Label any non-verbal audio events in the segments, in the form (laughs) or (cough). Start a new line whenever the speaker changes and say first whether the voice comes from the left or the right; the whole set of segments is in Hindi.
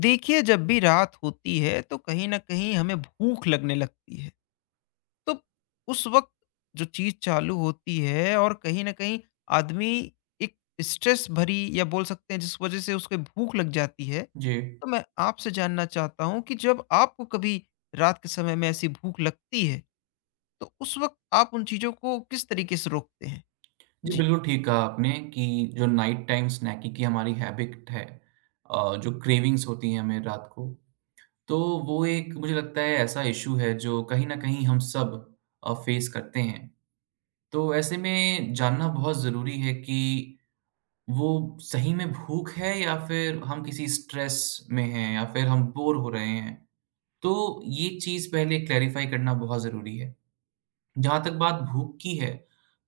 left: देखिए, जब भी रात होती है तो कहीं ना कहीं हमें भूख लगने लगती है। तो उस वक्त जो चीज चालू होती है, और कहीं ना कहीं आदमी एक स्ट्रेस भरी या बोल सकते हैं जिस वजह से उसके भूख लग जाती है।
right: जी।
left: तो मैं आपसे जानना चाहता हूँ कि जब आपको कभी रात के समय में ऐसी भूख लगती है, तो उस वक्त आप उन चीजों को किस तरीके से रोकते हैं।
right: जी,
left: जी।
right: बिल्कुल ठीक कहा आपने कि जो नाइट टाइम स्नैकिंग की हमारी हैबिट है, जो क्रेविंग्स होती हैं हमें रात को, तो वो एक मुझे लगता है ऐसा इश्यू है जो कहीं न कहीं हम सब फेस करते हैं। तो ऐसे में जानना बहुत ज़रूरी है कि वो सही में भूख है या फिर हम किसी स्ट्रेस में हैं या फिर हम बोर हो रहे हैं। तो ये चीज़ पहले क्लैरिफ़ाई करना बहुत ज़रूरी है। जहाँ तक बात भूख की है,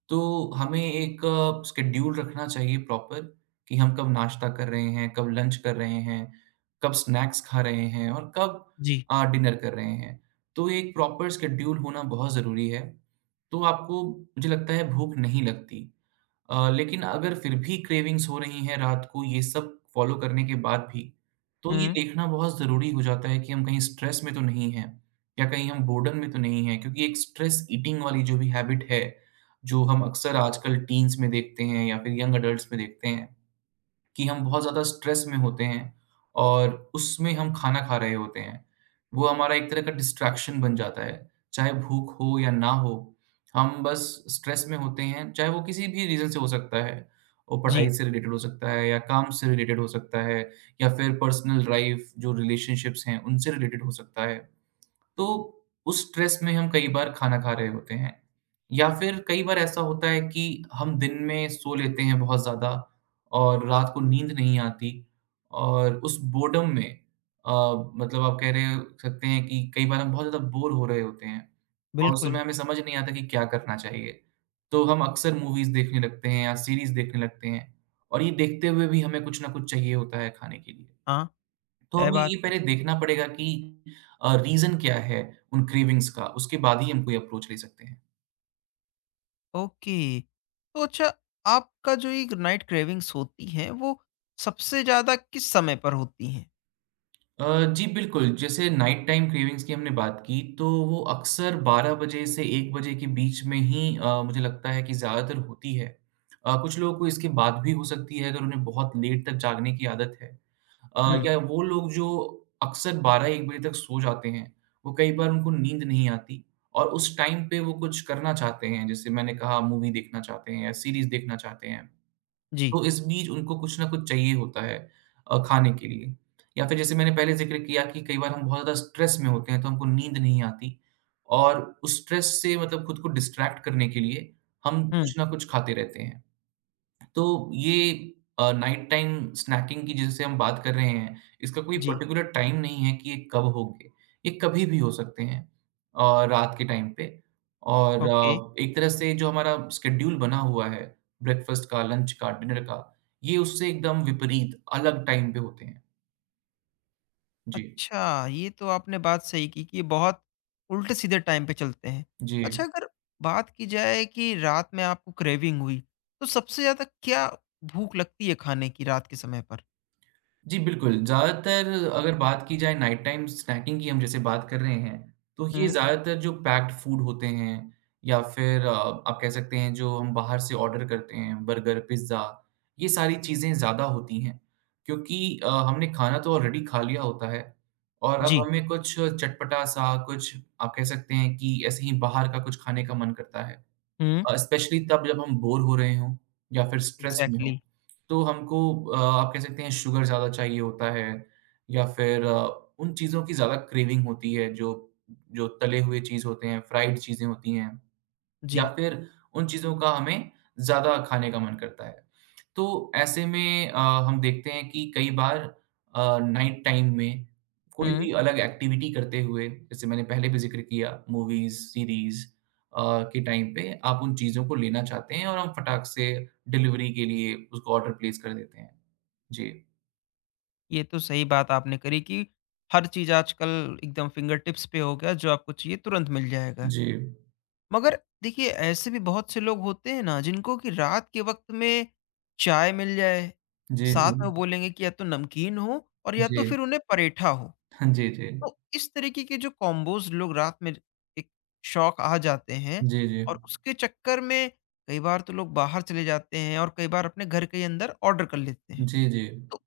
right: तो हमें एक शेड्यूल रखना चाहिए प्रॉपर, कि हम कब नाश्ता कर रहे हैं, कब लंच कर रहे हैं, कब स्नैक्स खा रहे हैं और कब
left: जी।
right: डिनर कर रहे हैं। तो एक प्रॉपर शेड्यूल होना बहुत ज़रूरी है। तो आपको मुझे लगता है भूख नहीं लगती। लेकिन अगर फिर भी क्रेविंग्स हो रही हैं रात को ये सब फ़ॉलो करने के बाद भी, तो ये
left: हम्म।
right: देखना बहुत ज़रूरी हो जाता है कि हम कहीं स्ट्रेस में तो नहीं हैं, या कहीं हम बोर्डन में तो नहीं हैं, क्योंकि एक स्ट्रेस ईटिंग वाली जो भी हैबिट है, जो हम अक्सर आजकल टीन्स में देखते हैं या फिर यंग एडल्ट्स में देखते हैं। कि हम बहुत ज़्यादा स्ट्रेस में होते हैं और उसमें हम खाना खा रहे होते हैं। वो हमारा एक तरह का डिस्ट्रैक्शन बन जाता है, चाहे भूख हो या ना हो, हम बस स्ट्रेस में होते हैं, चाहे वो किसी भी रीज़न से हो सकता है। वो पढ़ाई
left: जी।
right: से रिलेटेड हो सकता है या काम से रिलेटेड हो सकता है, या फिर पर्सनल लाइफ़ जो रिलेशनशिप्स हैं, उनसे रिलेटेड हो सकता है। तो उस स्ट्रेस में हम कई बार खाना खा रहे होते हैं, या फिर कई बार ऐसा होता है कि हम दिन में सो लेते हैं बहुत ज़्यादा और रात को नींद नहीं आती, और उस बोर्डम में, अ, मतलब आप कह रहे हो सकते हैं कि कई बार हम बहुत ज़्यादा बोर हो रहे होते हैं और उस
left: बिल्कुल।
right: समय हमें समझ नहीं आता कि क्या करना चाहिए। तो हम अक्सर मूवीज़ देखने लगते हैं या सीरीज़ देखने लगते हैं, और ये देखते हुए भी हमें कुछ ना कुछ चाहिए होता है खाने के लिए।
left: हाँ।
right: तो
left: तय
right: हमें
left: बात।
right: ये पहले देखना पड़ेगा कि रीज़न क्या है उन क्रेविंग्स का, उसके बाद ही हम कोई अप्रोच ले सकते हैं।
left: ओके। तो अच्छा, आपका जो ये नाइट क्रेविंग्स होती हैं वो सबसे ज़्यादा किस समय पर होती हैं?
right: अ, जी बिल्कुल, जैसे नाइट टाइम क्रेविंग्स की हमने बात की, तो वो अक्सर 12 बजे से 1 बजे के बीच में ही, मुझे लगता है कि ज़्यादातर होती है। कुछ लोगों को इसके बाद भी हो सकती है, अगर उन्हें बहुत लेट तक जागने की आदत है।
left: हुँ,
right: या वो लोग जो अक्सर 12-1 बजे तक सो जाते हैं, वो कई बार उनको नींद नहीं आती, और उस टाइम पे वो कुछ करना चाहते हैं, जैसे मैंने कहा, मूवी देखना चाहते हैं या सीरीज़ देखना चाहते हैं।
left: जी।
right: तो इस बीच उनको कुछ ना कुछ चाहिए होता है, खाने के लिए। या फिर जैसे मैंने पहले ज़िक्र किया कि कई बार हम बहुत ज़्यादा स्ट्रेस में होते हैं, तो हमको नींद नहीं आती, और उस स्ट्रेस से मतलब खुद को डिस्ट्रैक्ट करने के लिए हम
left: हुँ,
right: कुछ ना कुछ खाते रहते हैं। तो ये नाइट टाइम स्नैकिंग की जैसे हम बात कर रहे हैं, इसका कोई
left: जी।
right: पर्टिकुलर टाइम नहीं है कि ये कब होंगे, ये कभी भी हो सकते हैं, रात के टाइम पे, और
left: ओके।
right: एक तरह से जो हमारा शेड्यूल बना हुआ है, ब्रेकफ़ास्ट का, लंच का, डिनर का, ये उससे एकदम विपरीत अलग टाइम पे होते हैं। जी,
left: अच्छा, ये तो आपने बात सही की कि ये बहुत उल्टे-सीधे टाइम पे चलते हैं। अच्छा,
right: जी।
left: अगर बात की जाए कि रात में आपको क्रेविंग हुई, तो सबसे ज़्यादा क्या भूख लगती है खाने की रात के समय पर?
right: जी, बिल्कुल। ज़्यादातर, अगर बात की जाए नाइट टाइम स्नैकिंग की, हम जैसे बात कर रहे हैं, तो ये
left: हुँ,
right: ज़्यादातर जो पैक्ड फूड होते हैं, या फिर आप कह सकते हैं जो हम बाहर से ऑर्डर करते हैं, बर्गर, पिज़्ज़ा, ये सारी चीज़ें ज़्यादा होती हैं। क्योंकि हमने खाना तो ऑलरेडी खा लिया होता है, और अब
left: जी।
right: हमें कुछ चटपटा-सा कुछ, आप कह सकते हैं कि ऐसे ही बाहर का कुछ खाने का मन करता है।
left: हुँ,
right: स्पेशली तब, जब हम बोर हो रहे हों या फिर स्ट्रेस में हों,
left: एग्ज़ैक्टली।
right: तो हमको, आप कह सकते हैं, शुगर ज़्यादा चाहिए होता है, या फिर उन चीज़ों की ज़्यादा क्रेविंग होती है जो जो तले हुए चीज़ होते हैं, फ्राइड चीज़ें होती हैं। या
left: जी।
right: फिर उन चीज़ों का हमें ज़्यादा खाने का मन करता है। तो ऐसे में हम देखते हैं कि कई बार नाइट टाइम में कोई
left: हुँ।
right: भी अलग एक्टिविटी करते हुए, जैसे मैंने पहले भी ज़िक्र किया, मूवीज़, सीरीज़ के टाइम पे आप उन चीज़ों को लेना चाहते हैं, और हम फटाक से डिलिवरी के लिए उसको ऑर्डर प्लेस कर देते हैं। जी।
left: ये तो सही बात आपने करी कि हर चीज़ आजकल एकदम फिंगर टिप्स पे हो गया, जो आपको चाहिए तुरंत मिल जाएगा।
right: जी।
left: मगर देखिए, ऐसे भी बहुत से लोग होते हैं ना जिनको कि रात के वक़्त में चाय मिल जाए,
right: जी,
left: साथ
right: जी।
left: में वो बोलेंगे कि या तो नमकीन हो और या तो
right: जी।
left: फिर
right: (laughs)
left: उन्हें परेठा हो।
right: हाँ, जी, जी।
left: तो इस तरीके के जो कॉम्बोज़ लोग रात में एक शौक आ जाते हैं,
right: जी, जी।
left: और उसके चक्कर में कई बार तो लोग बाहर चले जाते हैं और कई बार अपने घर के ही अंदर ऑर्डर कर लेते हैं।
right: जी, जी।
left: तो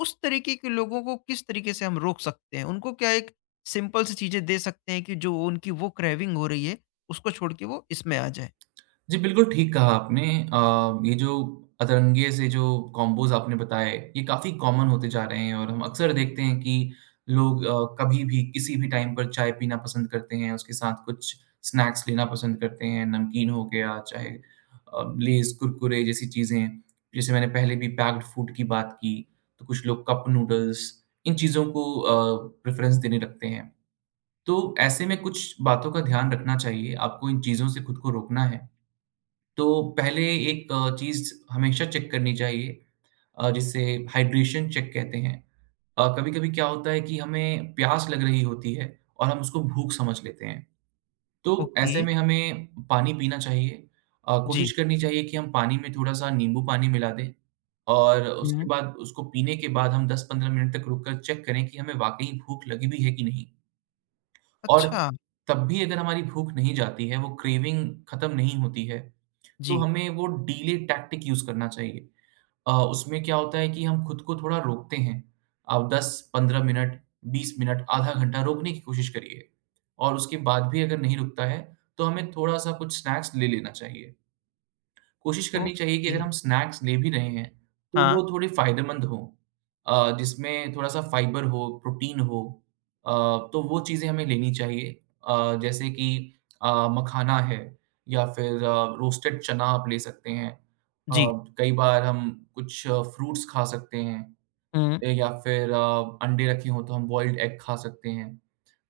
left: उस तरीके के लोगों को किस तरीके से हम रोक सकते हैं? उनको क्या एक सिंपल सी चीज़ें दे सकते हैं कि जो उनकी वो क्रेविंग हो रही है, उसको छोड़ के वो इसमें आ जाएँ?
right: जी, बिल्कुल ठीक कहा आपने। ये जो अतरंगिए से जो कॉम्बोज़ आपने बताए, ये काफ़ी कॉमन होते जा रहे हैं, और हम अक्सर देखते हैं कि लोग कभी भी, किसी भी टाइम पर चाय पीना पसंद करते हैं, उसके साथ कुछ स्नैक्स लेना पसंद करते हैं, नमकीन हो गया, चाहे लेज़, कुरकुरे जैसी चीज़ें। जैसे मैंने पहले भी पैक्ड फूड की बात की, तो कुछ लोग कप नूडल्स, इन चीज़ों को प्रेफ़रेंस देने लगते हैं। तो ऐसे में कुछ बातों का ध्यान रखना चाहिए, आपको इन चीज़ों से खुद को रोकना है। तो पहले एक चीज़ हमेशा चेक करनी चाहिए, जिसे हाइड्रेशन चेक कहते हैं। कभी-कभी क्या होता है कि हमें प्यास लग रही होती है, और हम उसको भूख समझ लेते हैं। तो
left: ओके,
right: ऐसे में हमें पानी पीना चाहिए। कोशिश
left: जी।
right: करनी चाहिए कि हम पानी में थोड़ा-सा नींबू पानी मिला दें, और उसके
left: हुँ।
right: बाद उसको पीने के बाद हम 10-15 मिनट तक रुक कर चेक करें कि हमें वाक़ई भूख लगी भी है कि नहीं। और
left: अच्छा,
right: तब भी अगर हमारी भूख नहीं जाती है, वो क्रेविंग ख़त्म नहीं होती है, तो
left: जी।
right: हमें वो डिले टैक्टिक यूज़ करना चाहिए। उसमें क्या होता है कि हम खुद को थोड़ा रोकते हैं। आप 10-15 मिनट, 20 मिनट, आधा घंटा रोकने की कोशिश करिए, और उसके बाद भी अगर नहीं रुकता है, तो हमें थोड़ा-सा कुछ स्नैक्स ले लेना चाहिए। कोशिश करनी चाहिए कि
left: ओके,
right: अगर हम स्नैक्स ले भी रहे हैं, तो
left: हाँ,
right: वो थोड़े फ़ायदेमंद हों। जिसमें थोड़ा-सा फ़ाइबर हो, प्रोटीन हो, अ, तो वो चीज़ें हमें लेनी चाहिए। जैसे कि मखाना है, या फिर रोस्टेड चना आप ले सकते हैं। अ,
left: जी।
right: कई बार हम कुछ फ्रूट्स खा सकते हैं,
left: हुँ,
right: या फिर अंडे रखे हों तो हम बॉइल्ड एग खा सकते हैं।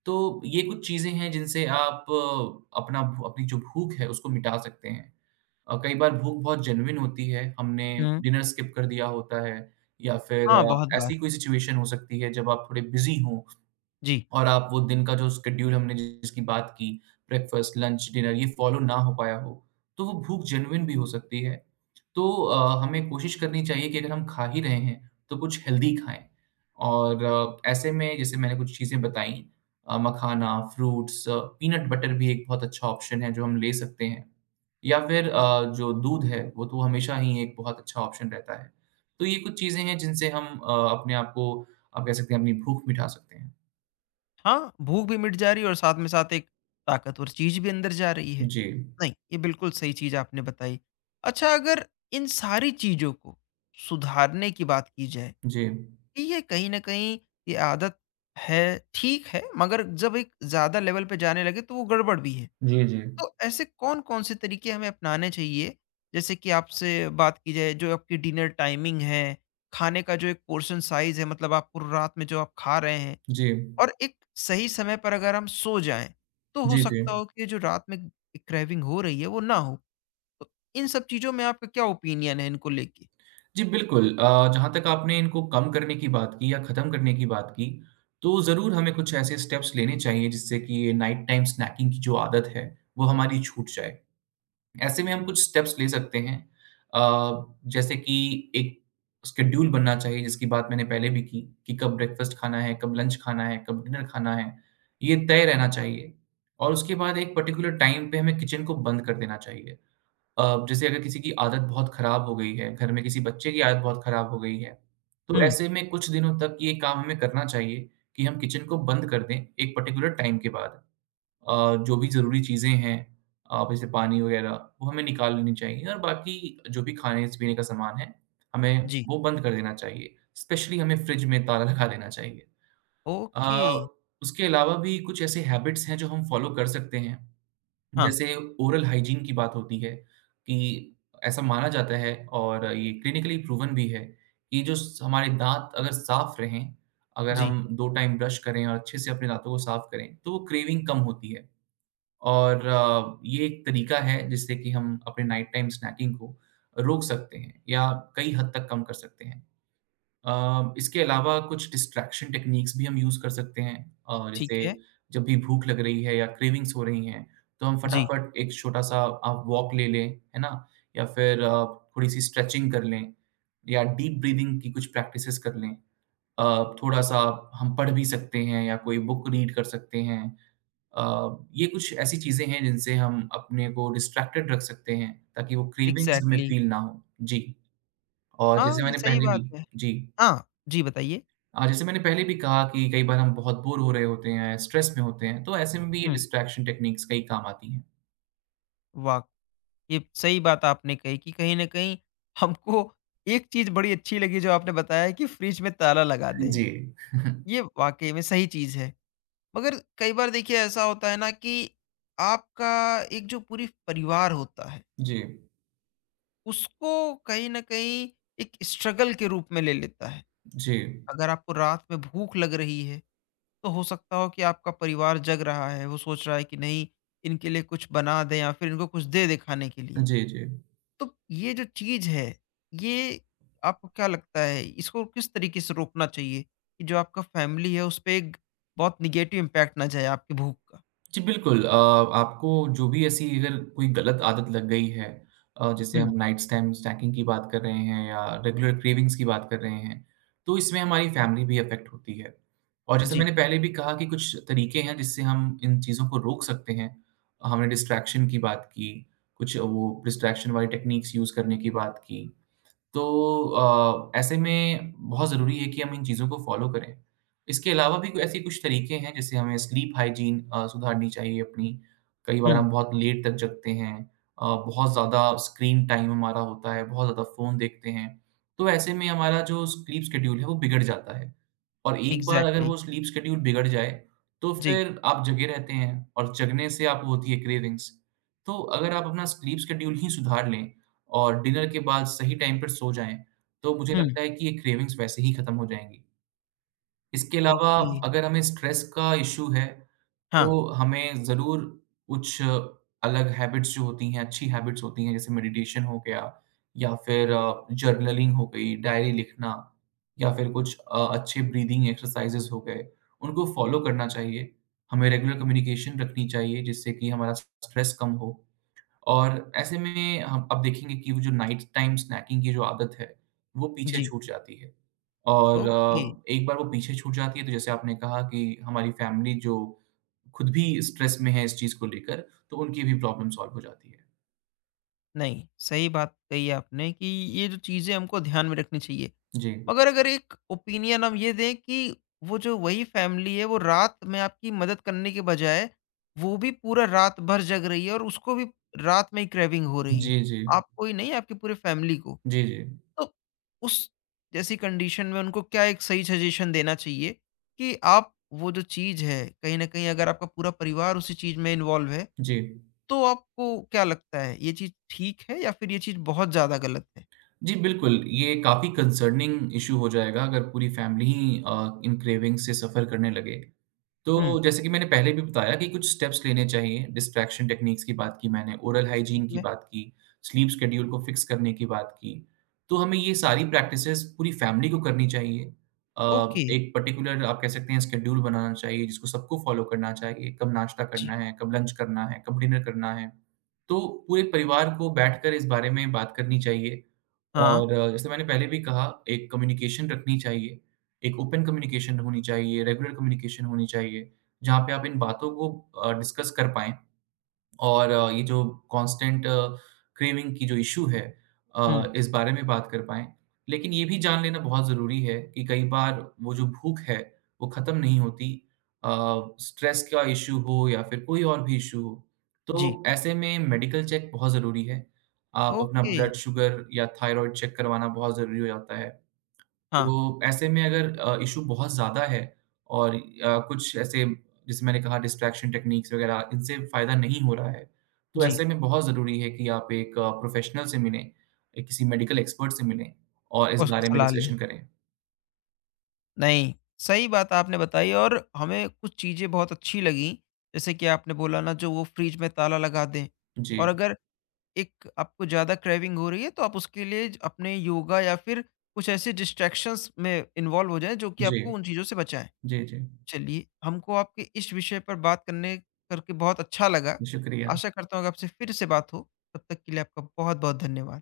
right: तो ये कुछ चीज़ें हैं जिनसे आप अपना अपनी जो भूख है उसको मिटा सकते हैं। कई बार भूख बहुत जेन्युइन होती है, हमने
left: हुँ।
right: डिनर स्किप कर दिया होता है, या फिर
left: हाँ, बहुत बार।
right: ऐसी कोई सिचुएशन हो सकती है जब आप थोड़े बिज़ी हों,
left: जी।
right: और आप वो दिन का जो शेड्यूल हमने जिसकी बात की, ब्रेकफ़ास्ट, लंच, डिनर, ये फ़ॉलो ना हो पाया हो, तो वो भूख जेनुइन भी हो सकती है। तो हमें कोशिश करनी चाहिए कि अगर हम खा ही रहे हैं, तो कुछ हेल्दी खाएँ, और ऐसे में जैसे मैंने कुछ चीज़ें बताई, मखाना, फ्रूट्स, पीनट बटर भी एक बहुत अच्छा ऑप्शन है जो हम ले सकते हैं। या फिर जो दूध है वो तो हमेशा ही एक बहुत अच्छा ऑप्शन रहता है। तो ये कुछ चीज़ें हैं जिनसे हम अपने आप को, आप कह सकते हैं, अपनी भूख मिटा सकते हैं।
left: हाँ, भूख भी मिट जा रही है और साथ में साथ एक ताकतवर चीज़ भी अंदर जा रही है।
right: जी,
left: नहीं, ये बिल्कुल सही चीज़ आपने बताई। अच्छा, अगर इन सारी चीज़ों को सुधारने की बात की जाए
right: जी।
left: कि ये कहीं न कहीं ये आदत है, ठीक है, मगर जब एक ज़्यादा लेवल पे जाने लगे तो वो गड़बड़ भी है।
right: जी, जी।
left: तो ऐसे कौन-कौन से तरीके हमें अपनाने चाहिए? जैसे कि आपसे बात की जाए, जो आपकी डिनर टाइमिंग है, खाने का जो एक पोर्शन साइज़ है, मतलब आप पूरी रात में जो आप खा रहे हैं,
right: जी।
left: और एक सही समय पर अगर हम सो जाएँ, तो हो
right: जी, जी।
left: सकता हो कि ये जो रात में क्रेविंग हो रही है वो ना हो। तो इन सब चीज़ों में आपका क्या ओपिनियन है इनको लेके?
right: जी, बिल्कुल। जहाँ तक आपने इनको कम करने की बात की या ख़त्म करने की बात की, तो ज़रूर हमें कुछ ऐसे स्टेप्स लेने चाहिए जिससे कि ये नाइट टाइम स्नैकिंग की जो आदत है, वो हमारी छूट जाए। ऐसे में हम कुछ स्टेप्स ले सकते हैं, अ, जैसे कि एक शेड्यूल बनना चाहिए, जिसकी बात मैंने पहले भी की, कि कब ब्रेकफ़ास्ट खाना है, कब लंच खाना है, कब डिनर खाना है, ये तय रहना चाहिए, और उसके बाद एक पर्टिकुलर टाइम पे हमें किचन को बंद कर देना चाहिए। जैसे अगर किसी की आदत बहुत खराब हो गई है, घर में किसी बच्चे की आदत बहुत खराब हो गई है, तो
left: हुँ,
right: ऐसे में कुछ दिनों तक ये काम हमें करना चाहिए, कि हम किचन को बंद कर दें एक पर्टिकुलर टाइम के बाद। जो भी ज़रूरी चीज़ें हैं, जैसे पानी वगैरह, वो हमें निकाल लेनी चाहिए, और बाकी जो भी खाने-पीने का सामान है, हमें
left: जी।
right: वो बंद कर देना चाहिए। स्पेशली हमें फ्रिज में ताला लगा देना चाहिए।
left: ओके।
right: अ, उसके अलावा भी कुछ ऐसे हैबिट्स हैं जो हम फ़ॉलो कर सकते हैं।
left: हाँ,
right: जैसे ओरल हाइजीन की बात होती है कि ऐसा माना जाता है, और ये क्लिनिकली प्रूवन भी है कि जो हमारे दांत अगर साफ रहें, अगर
left: जी,
right: हम दो टाइम ब्रश करें और अच्छे से अपने दांतों को साफ करें, तो वो क्रेविंग कम होती है। और ये एक तरीका है जिससे कि हम अपने नाइट टाइम स्नैकिंग को रोक सकते हैं या कई हद तक कम कर सकते हैं। इसके अलावा कुछ डिस्ट्रैक्शन टेक्नीक्स भी हम यूज़ कर सकते हैं,
left: ठीक
right: जैसे
left: है।
right: जब भी भूख लग रही है या क्रेविंग्स हो रही हैं, तो हम
left: जी,
right: फटाफट एक छोटा-सा आप वॉक ले लें, है ना? या फिर थोड़ी-सी स्ट्रेचिंग कर लें या डीप ब्रीथिंग की कुछ प्रैक्टिसेस कर लें। अ, थोड़ा-सा हम पढ़ भी सकते हैं या कोई बुक रीड कर सकते हैं। अ, ये कुछ ऐसी चीज़ें हैं जिनसे हम अपने को डिस्ट्रैक्टेड रख सकते हैं, ताकि वो क्रेविंग्स हमें
left: एग्ज़ैक्टली।
right: फ़ील ना हो। जी, और
left: हाँ,
right: जैसे
left: ये
right: मैंने
left: सही
right: पहले
left: बात
right: भी।
left: है।
right: जी।
left: हाँ, जी, बताइए?
right: जैसे मैंने पहले भी कहा कि कई बार हम बहुत बोर हो रहे होते हैं, स्ट्रेस में होते हैं, तो ऐसे में भी ये
left: हुँ।
right: डिस्ट्रैक्शन टेक्निक्स कई काम आती हैं।
left: वाह! ये सही बात आपने कही कि कहीं न कहीं हमको एक चीज़ बड़ी अच्छी लगी जो आपने बताया कि फ्रिज में ताला लगा दें।
right: जी। (laughs)
left: ये वाक़ई में सही चीज़ है। मगर कई बार देखिए ऐसा होता है ना कि आपका एक जो पूरी परिवार होता है,
right: जी,
left: उसको कहीं न कहीं एक स्ट्रगल के रूप में ले लेता है।
right: जी।
left: अगर आपको रात में भूख लग रही है, तो हो सकता हो कि आपका परिवार जग रहा है, वो सोच रहा है कि नहीं, इनके लिए कुछ बना दें या फिर इनको कुछ दे दें खाने के लिए।
right: जी, जी।
left: तो ये जो चीज़ है, ये आपको क्या लगता है इसको किस तरीके से रोकना चाहिए कि जो आपका फैमिली है उस पे एक बहुत नेगेटिव इम्पैक्ट ना जाए आपकी भूख का?
right: जी, बिल्कुल। आपको जो भी ऐसी अगर कोई गलत आदत लग गई है, जैसे
left: हुँ,
right: हम नाइट स्टैम स्नैकिंग की बात कर रहे हैं या रेगुलर क्रेविंग्स की बात कर रहे हैं, तो इसमें हमारी फ़ैमिली भी अफ़ेक्ट होती है। और जैसे
left: जी,
right: मैंने पहले भी कहा कि कुछ तरीके हैं जिससे हम इन चीज़ों को रोक सकते हैं। हमने डिस्ट्रैक्शन की बात की, कुछ वो डिस्ट्रैक्शन वाली टेक्नीक्स यूज़ करने की बात की। तो ऐसे में बहुत ज़रूरी है कि हम इन चीज़ों को फ़ॉलो करें। इसके अलावा भी कोई ऐसे कुछ तरीके हैं जैसे हमें स्लीप हाइजीन सुधारनी चाहिए अपनी। कई बार
left: हुँ,
right: हम बहुत लेट तक जगते हैं, बहुत ज़्यादा स्क्रीन टाइम हमारा होता है, बहुत ज़्यादा फ़ोन देखते हैं, तो ऐसे में हमारा जो स्लीप शेड्यूल है वो बिगड़ जाता है। और एक बार अगर
left: एग्ज़ैक्टली,
right: वो स्लीप शेड्यूल बिगड़ जाए, तो
left: जी,
right: फिर आप जगे रहते हैं और जगने से आपको होती है क्रेविंग्स। तो अगर आप अपना स्लीप शेड्यूल ही सुधार लें और डिनर के बाद सही टाइम पर सो जाएँ, तो मुझे
left: हुँ,
right: लगता है कि ये क्रेविंग्स वैसे ही खत्म हो जाएँगी। इसके अलावा
left: ओके,
right: अगर हमें स्ट्रेस का इश्यू है
left: हाँ,
right: तो हमें ज़रूर कुछ अलग हैबिट्स जो होती हैं, अच्छी हैबिट्स होती हैं, जैसे मेडिटेशन हो गया या फिर जर्नलिंग हो गई, डायरी लिखना या फिर कुछ अच्छे ब्रीदिंग एक्सरसाइज़ेस हो गए, उनको फ़ॉलो करना चाहिए। हमें रेगुलर कम्युनिकेशन रखनी चाहिए जिससे कि हमारा स्ट्रेस कम हो। और ऐसे में हम अब देखेंगे कि वो जो नाइट टाइम स्नैकिंग की जो आदत है, वो पीछे
left: जी,
right: छूट जाती है। और
left: ओके।
right: एक बार वो पीछे छूट जाती है तो जैसे आपने कहा कि हमारी फैमिली जो खुद भी स्ट्रेस में है इस चीज़ को लेकर, तो उनकी भी प्रॉब्लम सॉल्व हो जाती है।
left: नहीं, सही बात कही आपने कि ये जो चीज़ें हमको ध्यान में रखनी चाहिए।
right: जी।
left: मगर अगर एक ओपिनियन हम ये दें कि वो जो वही फैमिली है वो रात में आपकी मदद करने के बजाय वो भी पूरा रात भर जग रही है और उसको भी रात में ही क्रेविंग हो रही है,
right: जी, जी।
left: आपको ही नहीं आपकी पूरी फैमिली को,
right: जी, जी।
left: तो उस जैसी कंडीशन में उनको क्या एक सही सजेशन देना चाहिए कि आप वो जो चीज है कहीं ना कहीं अगर आपका पूरा परिवार उसी चीज में इन्वॉल्व है,
right: जी।
left: तो आपको क्या लगता है ये चीज ठीक है या फिर ये चीज बहुत ज्यादा गलत है?
right: जी, बिल्कुल, ये काफ़ी कंसर्निंग इश्यू हो जाएगा अगर पूरी फैमिली ही इन क्रेविंग से सफ़र करने लगे।
left: हम्म,
right: तो जैसे कि मैंने पहले भी बताया कि कुछ स्टेप्स लेने चाहिए, डिस्ट्रैक्शन टेक्निक्स की बात की मैंने, ओरल
left: ठीक
right: हाइजीन की
left: है।
right: बात की, स्लीप शेड्यूल को फिक्स करने की बात की। तो हमें ये सारी प्रैक्टिसेज़ पूरी फैमिली को करनी चाहिए। अ,
left: ओके।
right: एक पर्टिकुलर आप कह सकते हैं शेड्यूल बनाना चाहिए जिसको सबको फ़ॉलो करना चाहिए, कब नाश्ता
left: जी।
right: करना है, कब लंच करना है, कब डिनर करना है। तो पूरे परिवार को बैठकर इस बारे में बात करनी चाहिए
left: हाँ,
right: और जैसे मैंने पहले भी कहा, एक कम्युनिकेशन रखनी चाहिए, एक ओपन कम्युनिकेशन होनी चाहिए, रेगुलर कम्युनिकेशन होनी चाहिए, जहाँ पे आप इन बातों को डिस्कस कर पाएँ और ये जो कांस्टेंट क्रेविंग की जो इश्यू है, इस बारे में बात कर पाएँ। लेकिन ये भी जान लेना बहुत ज़रूरी है कि कई बार वो जो भूख है, वो ख़त्म नहीं होती। अ, स्ट्रेस का इश्यू हो या फिर कोई और भी इश्यू हो,
left: जी,
right: तो ऐसे में मेडिकल चेक बहुत ज़रूरी है। आप अपना
left: ओके।
right: ब्लड शुगर या थायरॉइड चेक करवाना बहुत ज़रूरी हो जाता है।
left: हाँ,
right: तो ऐसे में अगर इश्यू बहुत ज़्यादा है और कुछ ऐसे जैसे मैंने कहा डिस्ट्रैक्शन टेक्निक्स वगैरह इनसे फ़ायदा नहीं हो रहा है, तो
left: जी,
right: ऐसे में बहुत ज़रूरी है कि आप एक प्रोफ़ेशनल से मिलें, एक किसी मेडिकल एक्सपर्ट से मिलें और इस
left: और उसकी
right: बारे में
left: सलाह लें।
right: डिस्कशन करें।
left: नहीं, सही बात आपने बताई और हमें कुछ चीज़ें बहुत अच्छी लगीं, जैसे कि आपने बोला ना जो वो फ्रिज में ताला लगा दें, और
right: जी,
left: अगर एक आपको ज़्यादा क्रेविंग हो रही है तो आप उसके लिए ज अपने योगा या फिर कुछ ऐसे डिस्ट्रैक्शंस में इन्वॉल्व हो जाएँ जो कि
right: जी।
left: आपको उन चीज़ों से बचाएँ।
right: जी, जी।
left: चलिए, हमको आपके इस विषय पर बात करने करके बहुत अच्छा लगा।
right: शुक्रिया।
left: आशा करता हूँ कि आपसे फिर से बात हो। तब तक के लिए आपका बहुत-बहुत धन्यवाद।